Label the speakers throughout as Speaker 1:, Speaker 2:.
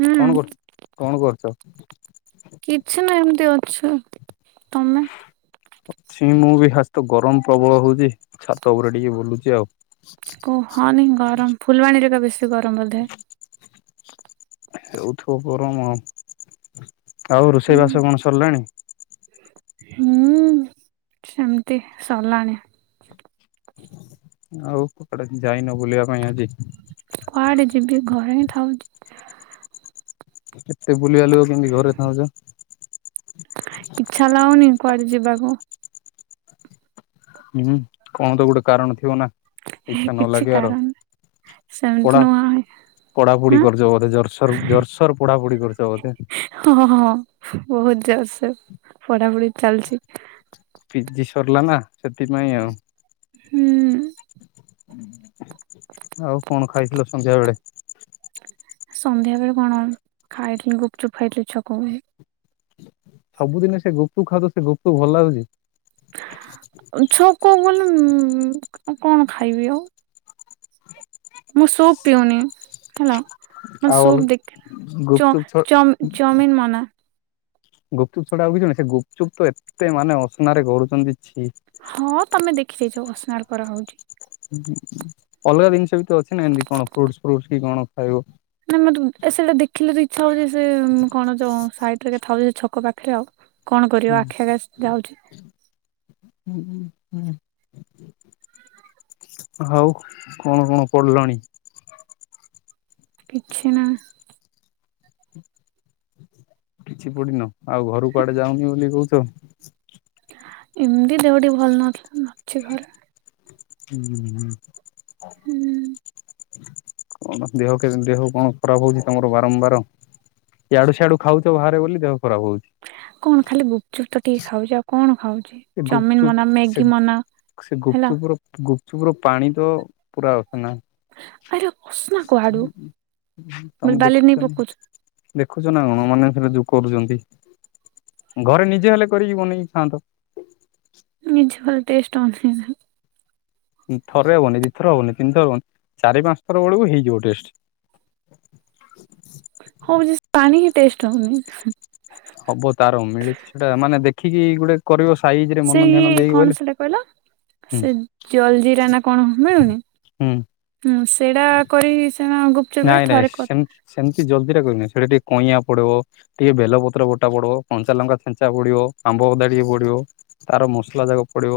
Speaker 1: ହୁଁ
Speaker 2: କଣ କରୁଚ କଣ କରୁଚ?
Speaker 1: କିଛି ନା ଏମତି ଅଛ ତମେ
Speaker 2: [unintelligible] ଛି ମୁଁ ବି ହାତ ଗରମ ପ୍ରବଳ ହଉଛି ଛାତ ଉପରେ ଟିକେ ବୁଲୁଛି ଆଉ
Speaker 1: କୁହନି ଗରମ ଫୁଲବାଣୀରେ ଏକା ବେଶୀ ଗରମ ବଧେ।
Speaker 2: [unintelligible] ହେଉଥିବ ଗରମ ଆଉ, ଆଉ ରୋଷେଇ ବାସ କଣ ସରିଲାଣି?
Speaker 1: ହୁଁ ସେମିତି ସରିଲାଣି।
Speaker 2: ଆଉ କୁଆଡେ ଯାଇନ ବୁଲିବା ପାଇଁ ଆଜି?
Speaker 1: କୁଆଡେ ଯିବି ଘରେ ହିଁ ଥାଉଛି।
Speaker 2: କେତେ ବୁଲିବା ଲୋକ କେମିତି ଘରେ ଥାଉଛ?
Speaker 1: ଇଚ୍ଛା ଲାଗୁନି କୁଆଡେ ଯିବାକୁ।
Speaker 2: ହୁଁ କଣ ତ ଗୋଟେ କାରଣ ଥିବ ନା ଇଚ୍ଛା ନ
Speaker 1: କିଛି
Speaker 2: ଲାଗିବାର।
Speaker 1: କାରଣ
Speaker 2: ପଢା
Speaker 1: ସେମିତି ନାହିଁ
Speaker 2: ପଢାପଢି କରୁଛ ବୋଧେ ଜରସୋର ଜୋରସୋର ପଢାପଢି କରୁଛ ବୋଧେ
Speaker 1: ହଁ ହଁ ବହୁତ ଜୋରସ ପଢାପଢି ଚାଲିଛି।
Speaker 2: ପଜିି ସରିଲା ନା ସେଥିପାଇଁ ଆଉ।
Speaker 1: ହୁଁ
Speaker 2: ଆଉ କଣ ଖାଇଥିଲ ସନ୍ଧ୍ୟା ବେଳେ?
Speaker 1: ସନ୍ଧ୍ୟା ବେଳେ କଣ ଖାଇଥିଲି? ଗୁପଚୁପ ଖାଇଥିଲି ଛକକୁ ଯାଇ।
Speaker 2: ସବୁଦିନ ସେ ଗୁପୁଚୁପ୍ ଖାଉଛ ସେ ଗୁପଚୁପ ଭଲ ଲାଗୁଛି?
Speaker 1: ଛକ କୁ ଗଲେ କଣ ଖାଇବି ଆଉ? ମୁଁ ସୁପ୍ ପିଉନି ହେଲା। ମୁଁ
Speaker 2: ଆଉ
Speaker 1: ସୁପ୍ ଦେଖ ଚ
Speaker 2: ଗୁପଚୁପ
Speaker 1: ଚ ଚାଉମିନ ମନା।
Speaker 2: ଗୁପଚୁପ ଛଡା ଆଉ କଛି ନାହିଁ ସେ ଗୁପଚୁପ ତ ଏତେ ମାନେ ଅସନାରେ କରୁଛନ୍ତି ଛି।
Speaker 1: ହଁ ତମେ ଦେଖି ଯାଇଛ ଅସନାରେ କରା ହଉଛି।
Speaker 2: ଅଲଗା ଜିନିଷ ବି ତ ଅଛି ନା ଏମିତି କଣ ଫ୍ରୁଟସ ଫ୍ରୁଟସ କି କଣ ଖାଇବ।
Speaker 1: ନା ମତେ ଏ ସେଇଟା ଦେଖିଲେ ତ ଇଚ୍ଛା ହଉଛି ସେ କଣ ଯ ସାଇଟ ରେ ଆକା ଥାଉଛି ସେ ଛକ ପାଖରେ ଆଉ କଣ କରିବ ଆଖି ଆଗରେ ସେ ଯାଉଛି।
Speaker 2: ହୁଁ ହୁଁ ଆଉ କଣ କଣ ପଡିଲଣି?
Speaker 1: କିଛି ନାହିଁ।
Speaker 2: କିଛି ପଢିନ ଆଉ ଘରୁ କୁଆଡେ ଯାଉନି ବୋଲି କହୁଛ।
Speaker 1: ଏମିତି ଦେହ ଟିକେ ଭଲ ନଥିଲା ଅଛି ଘରେ
Speaker 2: ହୁଁ
Speaker 1: ହୁଁ
Speaker 2: କଣ ଦେହ କେମିତି ଦେହ କଣ ଖରାପ ହଉଛି ତମର ବାରମ୍ବାର? ଏଆଡୁ ସିଆଡୁ ଖାଉଛ ବାହାରେ ବୋଲି ଦେହ ଖରାପ ହଉଛି।
Speaker 1: କଣ ଖାଲି ଗୁପଚୁପ ତ ଟିକେ ଖାଉଛି ଆଉ କଣ ଖାଉଛି।
Speaker 2: ସେ
Speaker 1: ଚାଉମିିନ
Speaker 2: ଗୁପଚୁପ୍
Speaker 1: ମନା ମ୍ୟାଗି ମନା ହେଲା।
Speaker 2: ଗୁପଚୁପ ର ପାଣି ତ ପୁରା ଅସନା
Speaker 1: ଆରେ ଅସନା କୁଆଡୁ
Speaker 2: ତମେ
Speaker 1: ବ ବାଲିରେ
Speaker 2: ଦେଖୁଛ
Speaker 1: ନେଇ ପକାଉଛୁ।
Speaker 2: ଦେଖୁଛ ନା କଣ? ମାନେ ସେ ଯ କରୁଛନ୍ତି ଘରେ ନିଜେ ହେଲେ କରିକି ବନେଇକି ଖାଆନ୍ତ।
Speaker 1: ନିଜେ କଲେ ଟେଷ୍ଟ ହେଉନି ଯେ
Speaker 2: ଥରେ ହବନି ଦିଥର ହବନି ତିନିଥର ହବନି ଚାରି ପାଞ୍ଚ ଥର ବେଳକୁ ହେଇଯିବ ଟେଷ୍ଟ।
Speaker 1: ହଉଛି ପାଣି ହିଁ ଟେଷ୍ଟ ହଉନି।
Speaker 2: ହବ ତାର ମିଳୁଛି ସେଟା ମାନେ ଦେଖିକି ଗୋଟେ କରିବ ସାଇଜ ରେ
Speaker 1: ସେ
Speaker 2: ମନ
Speaker 1: ଇଏ
Speaker 2: ଧ୍ୟାନ ଦେଇକି
Speaker 1: କଣ
Speaker 2: ବଲେ।
Speaker 1: ସେଟା କହିଲ
Speaker 2: ହୁଁ
Speaker 1: ସେ ଜଲଜିରା ନା କଣ ମିଳୁନି।
Speaker 2: ହୁଁ
Speaker 1: ହଁ ସେଇଟା କରି ସିନା ଗୁପ
Speaker 2: ନାଇଁ ନାଇଁ ସେ ସେମିତି ଜଲଜିରା କରନି ସେଟା ଟିକେ କଇଁଆ ପଡିବ। ଟିକେ ବେଲପତ୍ର ବୋଟା ପଡିବ କଞ୍ଚା ଲଙ୍କା ଛେଞ୍ଚା ପଡିବ ଆମ୍ବଅଦା ଟିକେ ପଡିବ। ତାର ମସଲା ଯାକ ପଡିବ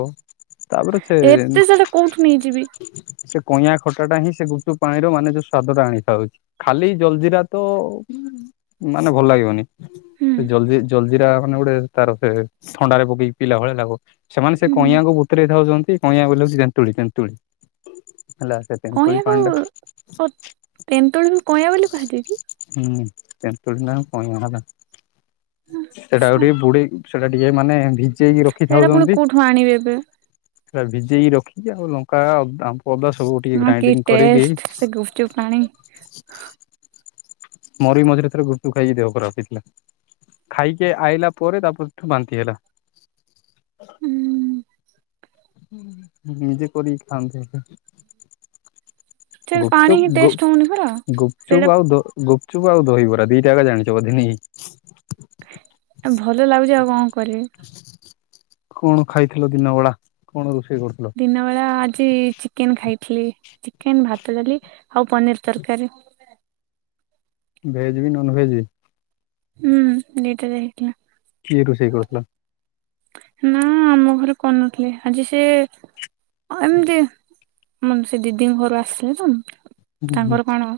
Speaker 2: ତାପରେ ସେ
Speaker 1: ଏତେ ସେଟା କୋଉଠୁ ନେଇଯିବି
Speaker 2: ସେ କଇଁଆ ଖଟା ଟା ହିଁ ସେ ଗୁପଚୁପ ପାଣିର ମାନେ ଯୋଉ ସ୍ୱାଦ ଟା ଆଣି ଥାଉଛି ଖାଲି ଜଲଜିିରା ତ ମାନେ ଭଲ ଲାଗିବନି।
Speaker 1: ହୁଁ
Speaker 2: ସେ ଜଲଜି ଜଲଜିରା ଟା ମାନେ ଗୋଟେ ତାର ସେ ଥଣ୍ଡାରେ ପକେଇକି ପିଇଲା ଭଳିଆ ଲାଗବ। ସେମାନେ ସେ
Speaker 1: ହୁଁ
Speaker 2: କଇଁଆକୁ ବୁତରେଇ ଥାଉଛନ୍ତି। କଇଁଆ ବୋଲେ ହେଉଛି ତେନ୍ତୁଳି ତେନ୍ତୁଳି ହେଲା ସେ ତେନ୍ତୁଳି
Speaker 1: କଇଁଆକୁ
Speaker 2: ପାଣିଟା
Speaker 1: ତେନ୍ତୁଳିକୁ କଇଁଆ ବୋଲି କୁହାଯାଏ କି?
Speaker 2: ହୁଁ ତେନ୍ତୁଳି ନା କଇଁଆ ହେଲା ସେଟା ଆଉ
Speaker 1: ଆଛା
Speaker 2: ଟିକେ ବୁଡେଇକି ସେଟା ଟିକେ ମାନେ ଭିଜେଇକି
Speaker 1: ସେଇଟା ପୁଣି
Speaker 2: ରଖିଥାଉଛନ୍ତି।
Speaker 1: କୋଉଠୁ ଆଣିବି ଏବେ
Speaker 2: ସେଟା ଭିଜେଇକି ରଖିକି ଆଉ ଲଙ୍କା ଆମ୍ୱ ଅଦା ସବୁ ଟିକେ ଗ୍ରାଇଣ୍ଡିଙ୍ଗ କରିକି
Speaker 1: ଚୁପ ପାଣି
Speaker 2: ମୋର ବି ମଝିରେ ଥରେ ଗୁପଚୁପ ଖାଇକି ଦେହ ଖରାପ ହେଇଥିଲା। ଖାଇକି ଆଇଲା ପରେ ତା ପରଠୁ ବାନ୍ତି ହେଲା।
Speaker 1: ହୁଁ
Speaker 2: ନିଜେ କରି ଖଆନ୍ତି ହେଲେ।
Speaker 1: ସେ ପାଣି ହିଁ
Speaker 2: ଗୁପଚୁପ
Speaker 1: ଟେଷ୍ଟ ହଉନି ପରା
Speaker 2: ଗୁପ
Speaker 1: ସେଇଟା
Speaker 2: ଗୁପଚୁପ ଆଉ ଦ ଗୁପଚୁପ ଆଉ ଦହିବରା ଦିଟା ଏକା ଜାଣିଛ ବଧେ ନାହିଁ।
Speaker 1: ଏ ଭଲ ଲାଗୁଛି ଆଉ କଣ କରିବି।
Speaker 2: କଣ ଖାଇଥିଲ ଦିନ ବେଳା? କଣ ରୋଷେଇ କରୁଥିଲ?
Speaker 1: ଦିନ ବେଳା ଆଜି ଚିକେନ ଖାଇଥିଲି। ଚିକେନ୍ ଭାତ ଡାଲି ଆଉ ପନିର ତରକାରୀ।
Speaker 2: ଭେଜ ବି ନନ ଭେଜ ବି।
Speaker 1: ହୁଁ ଦି ଟା ଯାକ ହେଇଥିଲା।
Speaker 2: କିଏ ରୋଷେଇ କରୁଥିଲା?
Speaker 1: ନା ଆମ ଘରେ କରିନଥିଲେ। ଆଜି ସେ ଏମିତି ମାନେ ସେ ଦିଦିଙ୍କ ଘରୁ ଆସିଲେ ତ
Speaker 2: ହୁଁ ହୁଁ
Speaker 1: ତାଙ୍କର କଣ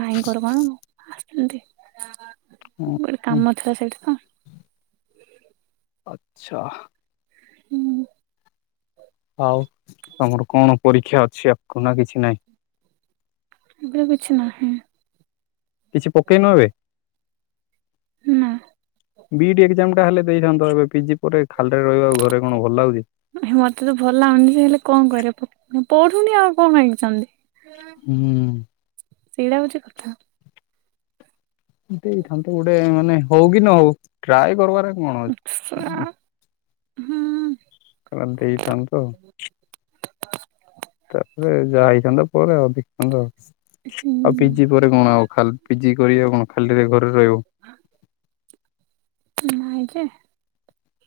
Speaker 1: ଭାଇଙ୍କର କଣ ଆସଛନ୍ତି।
Speaker 2: ହୁଁ
Speaker 1: ଗୋଟେ
Speaker 2: ହୁଁ
Speaker 1: କାମ ଥିଲା ସେଇଠି ତ
Speaker 2: ଆଚ୍ଛା
Speaker 1: ହୁଁ
Speaker 2: ଆଉ ତମର କଣ ପରୀକ୍ଷା ଅଛି ଆଗକୁ? ନା କିଛି ନାହିଁ।
Speaker 1: ଏବେ କିଛି ନାହିଁ।
Speaker 2: କିଛି ପକେଇ ନ ଏବେ।
Speaker 1: ନା
Speaker 2: ବି ଇ ଡି ଏକ୍ଜାମ ଟା ହେଲେ ଦେଇଥାନ୍ତତା ଏବେ ପିଜି ପରେ ଖାଲିଟାରେ ରହିବା ଆଉ, ଘରେ କଣ ଭଲ ଲାଗୁଛି?
Speaker 1: ମତେ ତ ଭଲ ଲାଗୁନି ସେ ହେଲେ କଣ କରିବା ପଢୁନି ଆଉ କଣ ଏକ୍ସାମ ଦେବି।
Speaker 2: ହୁଁ
Speaker 1: ସେଇଟା ହଉଛି କଥା।
Speaker 2: ଦେଇଥାନ୍ତେ ଗୋଟେ ମାନେ ହଉ କି ନ ହଉ ଟ୍ରାଏ କରିବାର କଣ ଅଛି।
Speaker 1: ହୁଁ
Speaker 2: ସେଟା ଦେଇଥାନ୍ତ। ତାପରେ ଯାହା ହେଇଥାନ୍ତା ପରେ ଆଉ ଦେଖିଥାନ୍ତ ଆଉ ଆଉ ପିଜି ପରେ କଣ ଆଉ ଖାଲି ପିଜି କରିବା କଣ ଖାଲିରେ ଘରେ ରହିବ?
Speaker 1: ନାଇଁ ଯେ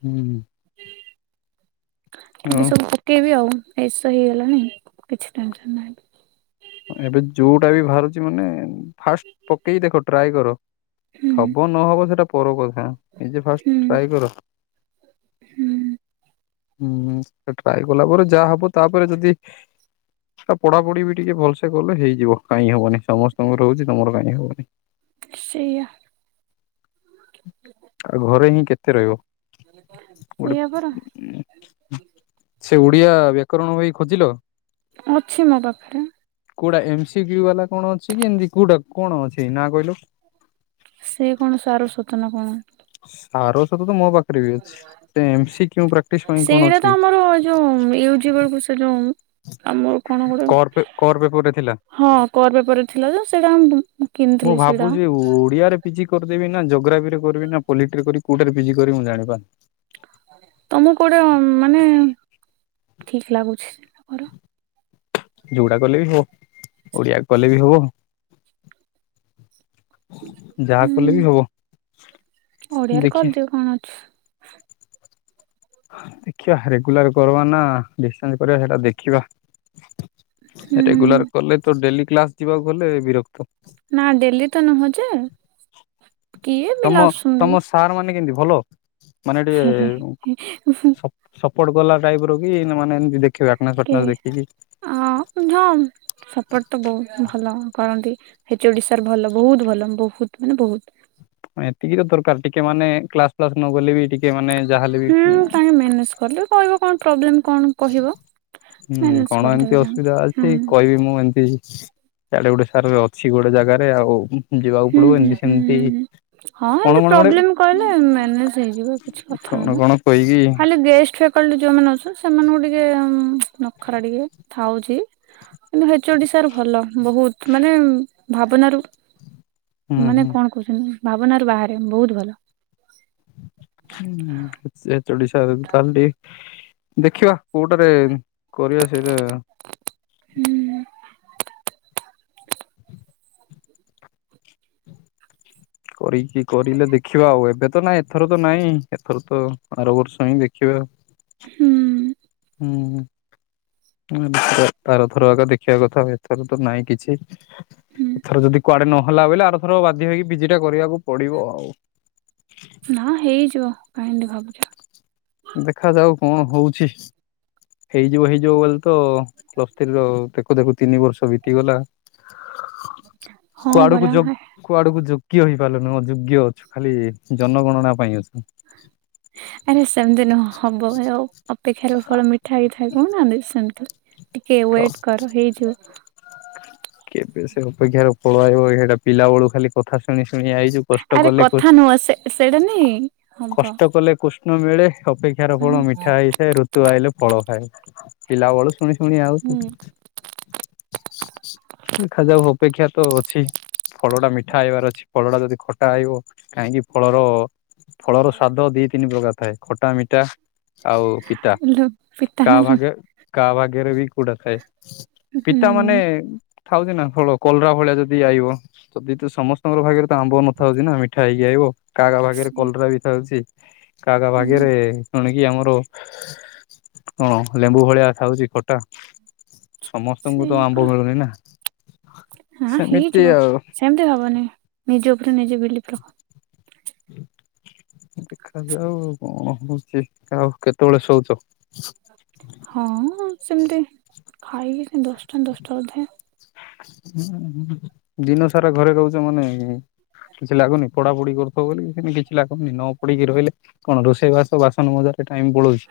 Speaker 2: ହୁଁ
Speaker 1: ଏବେ
Speaker 2: ଆଉ
Speaker 1: ସବୁ ପ କେଇବି ଆଉ ଏ ଏସ୍ ଓ ହେଇଗଲାଣି କିଛି ଟେନସନ୍ ନାହିଁ।
Speaker 2: ଏବେ ଯୋଉଟା ବି ଭାରୁଚି ମାନେ ଫାଷ୍ଟ ପକେଇ ଦେଖ ଟ୍ରାଏ କର।
Speaker 1: ହୁଁ
Speaker 2: ହବ ନହବ ସେଟା ପର କଥା ନିଜେ
Speaker 1: ହୁଁ
Speaker 2: ଫାଷ୍ଟ ଟ୍ରାଏ କର।
Speaker 1: ହୁଁ
Speaker 2: ହୁଁ ହୁଁ ସେ ଟ୍ରାଏ କଲା ପରେ ଯାହା ହବ ତାପରେ ଯଦି ତା ପଢା ପଢି ଟିକେ ଭଲ୍‌ ସେ କଲେ ହେଇଯିବ କାଇଁ ହବନି ସମସ୍ତଙ୍କର ହଉଚି ତମର କାଇଁ ହବନି?
Speaker 1: ସେଇଆ।
Speaker 2: ଆଉ ଘରେ ହିଁ କେତେ ରହିବ ଗୋଡ଼େ
Speaker 1: ସେଇଆ ପରା
Speaker 2: ଉ ଉ ଉ ଛେ ଓଡିଆ ବ୍ୟାକରଣ ବହି ଖୋଜିଲ?
Speaker 1: ଅଛି ମ ପାଖ୍ ରେ।
Speaker 2: କୋଉଡା ଏମସି କ୍ୟୁ ବାଲା କଣ ଅଛି କି ଏମ୍ ତି କୋଉଡା କଣ ଅଛି ନାଁ କହିଲୁ?
Speaker 1: ସେ କଣ ସାରସ୍ଵତ ନା କଣ?
Speaker 2: ସାରସ୍ଵତ ତ ମ ପାଖରେ ବି ଅଛି ଟେ ଏମ ସି କ୍ୟୁ କେଉଁ ପ୍ରାକ୍ଟିସ ପାଇଁ କଣ
Speaker 1: ସେଇଟା ତ
Speaker 2: ଅଛି?
Speaker 1: ଆମର ଯୋଉ ୟୁଜି ବେଳକୁ ସେ ଯୋଉ ଆମ
Speaker 2: କଡ୍‌ ପେ କର୍ ପେକ୍ ଗୋଟେ ଥିଲା।
Speaker 1: ହଁ କଡ୍‌ ପେପର ରେ ଥିଲା ଯେ ସେଇଟା ବୁ ମୁଁ
Speaker 2: ମୁଁ
Speaker 1: କିନ୍‌ଥିଲି ସେଇଡ଼ା।
Speaker 2: ଭାବୁଛି ଓଡିଆରେ ପିଜି କରିଦେବି ନା ଜୋଗ୍ରାଫିରେ କରିବି ନା ପଲିଟିରେ କରିବି କୋଉଟାରେ ପିଜି କରିବି ମୁଁ ଜାଣିପାନ୍‌
Speaker 1: ତମୁକ୍ କୋଉଡା ମାନେ ଠିକ୍ ଲାଗୁଛି ତ କର।
Speaker 2: ଯୋଉଡା କଲେ ବି ହବ ଓଡିଆ କଲେ ବି ହବ ଯାହା କଲେ ବି
Speaker 1: ହୁଁ
Speaker 2: ହବ ଦେଖିଆ।
Speaker 1: ବେ କଣ ଅଛି?
Speaker 2: ଦେଖିବା ରେଗୁଲାର କରବା ନା ଡିଷ୍ଟାନ୍ସ କରିଆ ସେଇଟା ଦେଖିବା।
Speaker 1: ହୁଁ
Speaker 2: ରେଗୁଲାର କଲେ ତ ଡେଲି କ୍ଲାସ ଯିବାକୁ ଗଲେ ବିରକ୍ତ।
Speaker 1: ନା ଡେଲି ତ ନୁହ ଯେ କିଏ ପିଲା
Speaker 2: ତମ
Speaker 1: ଆସୁଛନ୍ତି
Speaker 2: ତମ ସାର୍ ମାନେ କେମ୍ ତି ଭଲ ମାନେ
Speaker 1: ହେ ହେ
Speaker 2: ଡିକେ
Speaker 1: ହେ
Speaker 2: ସପୋଡ୍‌ କଲା ଟାଇପ୍ ର କି ନା ମାନେ ଏମିତି ଦେଖିବ ଆଟନାସ ଫାଟନାସ ଦେଖିକି
Speaker 1: ଆଁ ଉଁ ଝାମ୍। ସପୋର୍ଟ ତ ବହୁତ ଭଲ କରନ୍ତି ହେଚ୍ ଓ ଡି ସାର୍ ଭଲ ବହୁତ୍‌ ଭଲ ବହୁତ୍‌ ମାନେ ବହୁତ୍।
Speaker 2: ନାଇ ଏତିକି ତ ଦରକାର ଟିକେ ମାନେ କ୍ଲାସ ଫ୍ଲାସ ନ ଗଲେ ବି ଟିକେ ମାନେ ଯାହେଲେ ବି
Speaker 1: ଖୋଲିକ୍ କହିବ କଣ୍ ପ୍ରୋବ୍ଲେମ୍ କଣ? କହିବ
Speaker 2: ହୁଁ
Speaker 1: ମ୍ୟାନେଜ
Speaker 2: କଣ ଏମ୍
Speaker 1: କରିଦେବେ
Speaker 2: ତି
Speaker 1: ତାଙ୍କ
Speaker 2: ଅସୁବିଧା
Speaker 1: ହୁଁ
Speaker 2: ଅଛି କହିବି ମୁଁ ଏମ୍ ତି ହେଛି। ତାଲେ ଗୋଟେ ସାରରେ ଅଛି ଗୋଡେ ଜାଗାରେ ଆଉ ଉଁ ଉଁ ଯିବାକୁ
Speaker 1: ହୁଁ
Speaker 2: ପଡିବ ଏମ୍
Speaker 1: ହୁଁ
Speaker 2: ତି
Speaker 1: ହୁଁ
Speaker 2: ସେମ୍ ତି।
Speaker 1: ହୁଁ। ହଁ ଏମତି ପ୍ରୋବ୍ଲେମ୍ କହିଲେ ମ୍ୟାନେଜ୍‌ ହେଇଯିବ କିଛି କଥା
Speaker 2: କଣ
Speaker 1: ନାହିଁ ମ
Speaker 2: କଣ କହିକି
Speaker 1: ଖାଲି ଗେଷ୍ଟ ଫ୍ୟାକ୍ କାଳେ ଯୋଉ ମାନେ ଅଛନ୍ ସେମାନଙ୍କୁ ଟିକେ ନଖରା ଟିକେ ଥାଉଛି। କିନ୍ତୁ ହେଚ ଓ ଡି ସାର୍ ଭଲ ବହୁତ ମାନେ ଭାବନାରୁ
Speaker 2: ହୁଁ
Speaker 1: ମାନେ
Speaker 2: ହୁଁ
Speaker 1: କଣ କହୁଛନ୍ତି ଭାବନାରୁ ବାହାରେ ବହୁତ ଭଲ।
Speaker 2: ହୁଁ ଏ ସେ ଏଚ୍ ଓ ଡ଼ି ସାର୍ ତାହାଲ୍‌ ଡିକେ ଦେଖିବା କୋଉଟାରେ କରିଆ ସେଇଟା
Speaker 1: ହୁଁ।
Speaker 2: କରିକି କରିଲେ ଦେଖିବା ଆଉ ଏବେ ତ ନାଇଁ ଥର ତ ନାଇଁ ଏଥର ତ ଆର ବର୍ଷ ହିଁ ଦେଖିବା।
Speaker 1: ହୁଁଁ।
Speaker 2: ହୁଁ ଉଁ। ଆରଥର ଆଗ ଦେଖିବା କଥା ଏଥର ତ ନାଇଁ କିଛି।
Speaker 1: ହୁଁ
Speaker 2: ଏଥର ଯଦି କୁଆଡେ ନହଲା ବୋଇଲେ ଆରଥର ବାଧ୍ୟ ହେଇକି ପିଜି ଟା କରିବାକୁ ପଡିବ ଆଉ।
Speaker 1: ନା ହେଇଯିବ କାହିଁକି ଭାବୁଛ।
Speaker 2: ଦେଖାଯାଉ କଣ ହଉଛି? ହେଇଯିବ ହେଇଯିବ ବୋଲି ତ ପ୍ଲସ ଥ୍ରି ର ଦେଖୁ ଦେଖୁ ତିନି ବର୍ଷ ବିତିଗଲା।
Speaker 1: ହଁ
Speaker 2: କୁଆଡକୁ
Speaker 1: ପରା
Speaker 2: ଯୋଗ କୁଆଡକୁ ଯୋଗ୍ୟ ହେଇପାରିଲୁନି ଅଯୋଗ୍ୟ ଅଛୁ ଖାଲି ଜନଗଣନା ପାଇଁ ଅଛୁ।
Speaker 1: ଆରେ ସେମତି ନ ହବ ଆଉ। ଅପେକ୍ଷାରେ ଫଳ ମିଠା ହେଇଥାଏ କହୁନାହାନ୍ତି ସେମତି ଟିକେ
Speaker 2: କ
Speaker 1: ୱେଟ କର ହେଇଯିବ।
Speaker 2: କେବେ ସେ ଅପେକ୍ଷାରେ ପଳ ଆଇବ ସେଟା ପିଲା ବେଳୁ ଖାଲି କଥା ଶୁଣି ଶୁଣି ଆଇଛୁ। କଷ୍ଟ
Speaker 1: ଆରେ
Speaker 2: କଲେ କ
Speaker 1: କଥା ନୁହଁ ସେ ସେଇଟା ନାଇଁ ହବ।
Speaker 2: କଷ୍ଟ କଲେ କୁଷ୍ଟ କୃ ଷ୍ଣ ମିଳେ ଅପେକ୍ଷାର ଫଳ
Speaker 1: ହୁଁ
Speaker 2: ମିଠା ହେଇଥାଏ ଋତୁ ଆଇଲେ ଫଳ ଖାଏ ପିଲାବେଳୁ ଶୁଣି ଶୁଣି ଆଉ
Speaker 1: ହୁଁ
Speaker 2: ଦେଖାଯାଉ ଅପେକ୍ଷା ତ ଅଛି। ଫଳ ଟା ମିଠା ହେଇବାର ଅଛି ଫଳ ଟା ଯଦି ଖଟା ହେଇବ କାହିଁକି ଫଳର ଫଳର ସ୍ଵାଦ ଦି ତିନି ପ୍ରକାର ଥାଏ ଖଟା ମିଠା। ଆଉ ପିତା
Speaker 1: ଲୁ ପିତା
Speaker 2: କା
Speaker 1: ନା ଲୁ
Speaker 2: ଭାଗ କା ଭାଗରେ ବି କୁଟା ଥାଏ। ପିତା ମାନେ
Speaker 1: ହୁଁ
Speaker 2: ଥାଉଛି ନା ଫଳ କଲରା ଭଳିଆ ଯଦି ଆଇବ ଯଦି ତ ସମସ୍ତଙ୍କର ଭାଗରେ ଆମ୍ବ ନଥାଉଛି ନା ମିଠା ହେଇକି ଆଇିବ କା କା ଭାଗରେ
Speaker 1: ସେ
Speaker 2: କଲରା ବି ଥାଉଛି। କା କା ଭାଗ୍ୟ
Speaker 1: ହୁଁ
Speaker 2: ରେ ତଣିକି ଆମର କଣ ଲେମ୍ବୁ ଭଳିଆ ଥାଉଛି ଖଟା। ସମସ୍ତଙ୍କୁ ତ
Speaker 1: ସେଇଆ
Speaker 2: ଆମ୍ବ
Speaker 1: ପରା
Speaker 2: ମିଳୁନି ନା
Speaker 1: ହଁ
Speaker 2: ସେମିତି
Speaker 1: ହେଇଯିବ
Speaker 2: ଆଉ।
Speaker 1: ସେମିତି ହବନି ନିଜ ଉପରେ ନିଜ ବିଲିପ ରଖ।
Speaker 2: ଦେଖାଯାଉ କଣ ହଉଛି ଆଉ। କେତେବେଳେ ଶୋଉଛ?
Speaker 1: ହଁ ସେମିତି ଖାଇକି ସେ ଦଶଟା ଦଶଟା ଅଧେ।
Speaker 2: ଦିନ ସାରା ଘରେ ରହୁଛ ମାନେ କିଛି ଲାଗୁନି ପଢାପଢି କରୁଥିବ ବୋଲି ସେ କିଛି ଲାଗୁନି ନ ପଢିକି ରହିଲେ କଣ ରୋଷେଇବାସ ବାସନ ମଜାରେ ଟାଇମ ପଳଉଛି?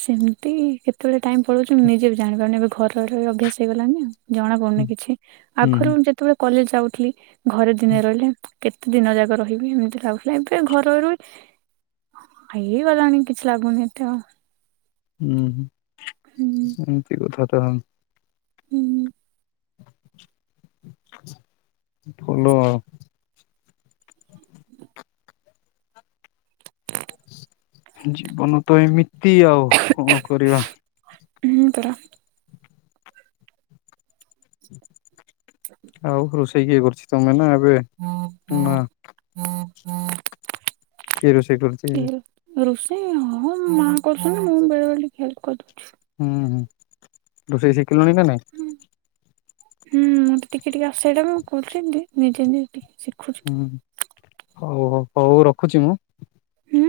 Speaker 1: ସେମତି କେତେବେଳେ ଟାଇମ୍ ପଳାଉଛି ମୁଁ ନିଜେ ବି ଜାଣିପାରୁନି ଏବେ ଘରେ ରହି ରହି ଅଭ୍ୟାସ ହେଇଗଲଣିି ଆଉ। ଜଣା ପଡୁନି କିଛି
Speaker 2: ହୁଁ
Speaker 1: ଆଗରୁ ମୁ ଯେତେବେଳେ କଲେଜ ଯାଉଥିଲି, ଘରେ ଦିନେ ରହିଲେ କେତେ ଦିନ ଯାକ ରହିବି ଏମିତି ଲାଗୁଥିଲା ଏବେ ଘରରୁ ଇଏ ଗଲାଣି କି ଛି ଲାଗୁନ ଏତେ ଆଉ
Speaker 2: ହୁଁ ଏମିତି କଥା ତ
Speaker 1: ହୁଁ ହୁଁ
Speaker 2: ଭଲ ଆଉ ଜୀବନ ତ ଏମିତି ଆଉ କଣ କରିବା।
Speaker 1: ହୁଁ ପରା
Speaker 2: ଆଉ ରୋଷେଇ କିଏ କରୁଛି? ତମେ ନା ମା କିଏ ରୋଷେଇ କରୁଛି? ହୁଁ
Speaker 1: ରୋଷେଇ ହଁ ମା କରୁଛନ୍ତି ମୁଁ ବେଳେ ବେଳେ ଟିକେ ହେଲ୍ପ କରିଦଉଛି।
Speaker 2: ହୁଁ ହଁ ରୋଷେଇ ଶିଖିଲୁନି ନା ନାହିଁ?
Speaker 1: ହଁ ହୁଁ ମୋରେ ଟିକେ ଟିକେ ଆସ ଏଇଟା ବି ମୁଁ କହୁଥିଲି ନିଜେ ନିଜେ ଟିକେ ଶିଖୁଛି
Speaker 2: ହୁଁ ହଉ ହଉ ହଉ ରଖୁଛି ମୁଁ।
Speaker 1: ହୁଁ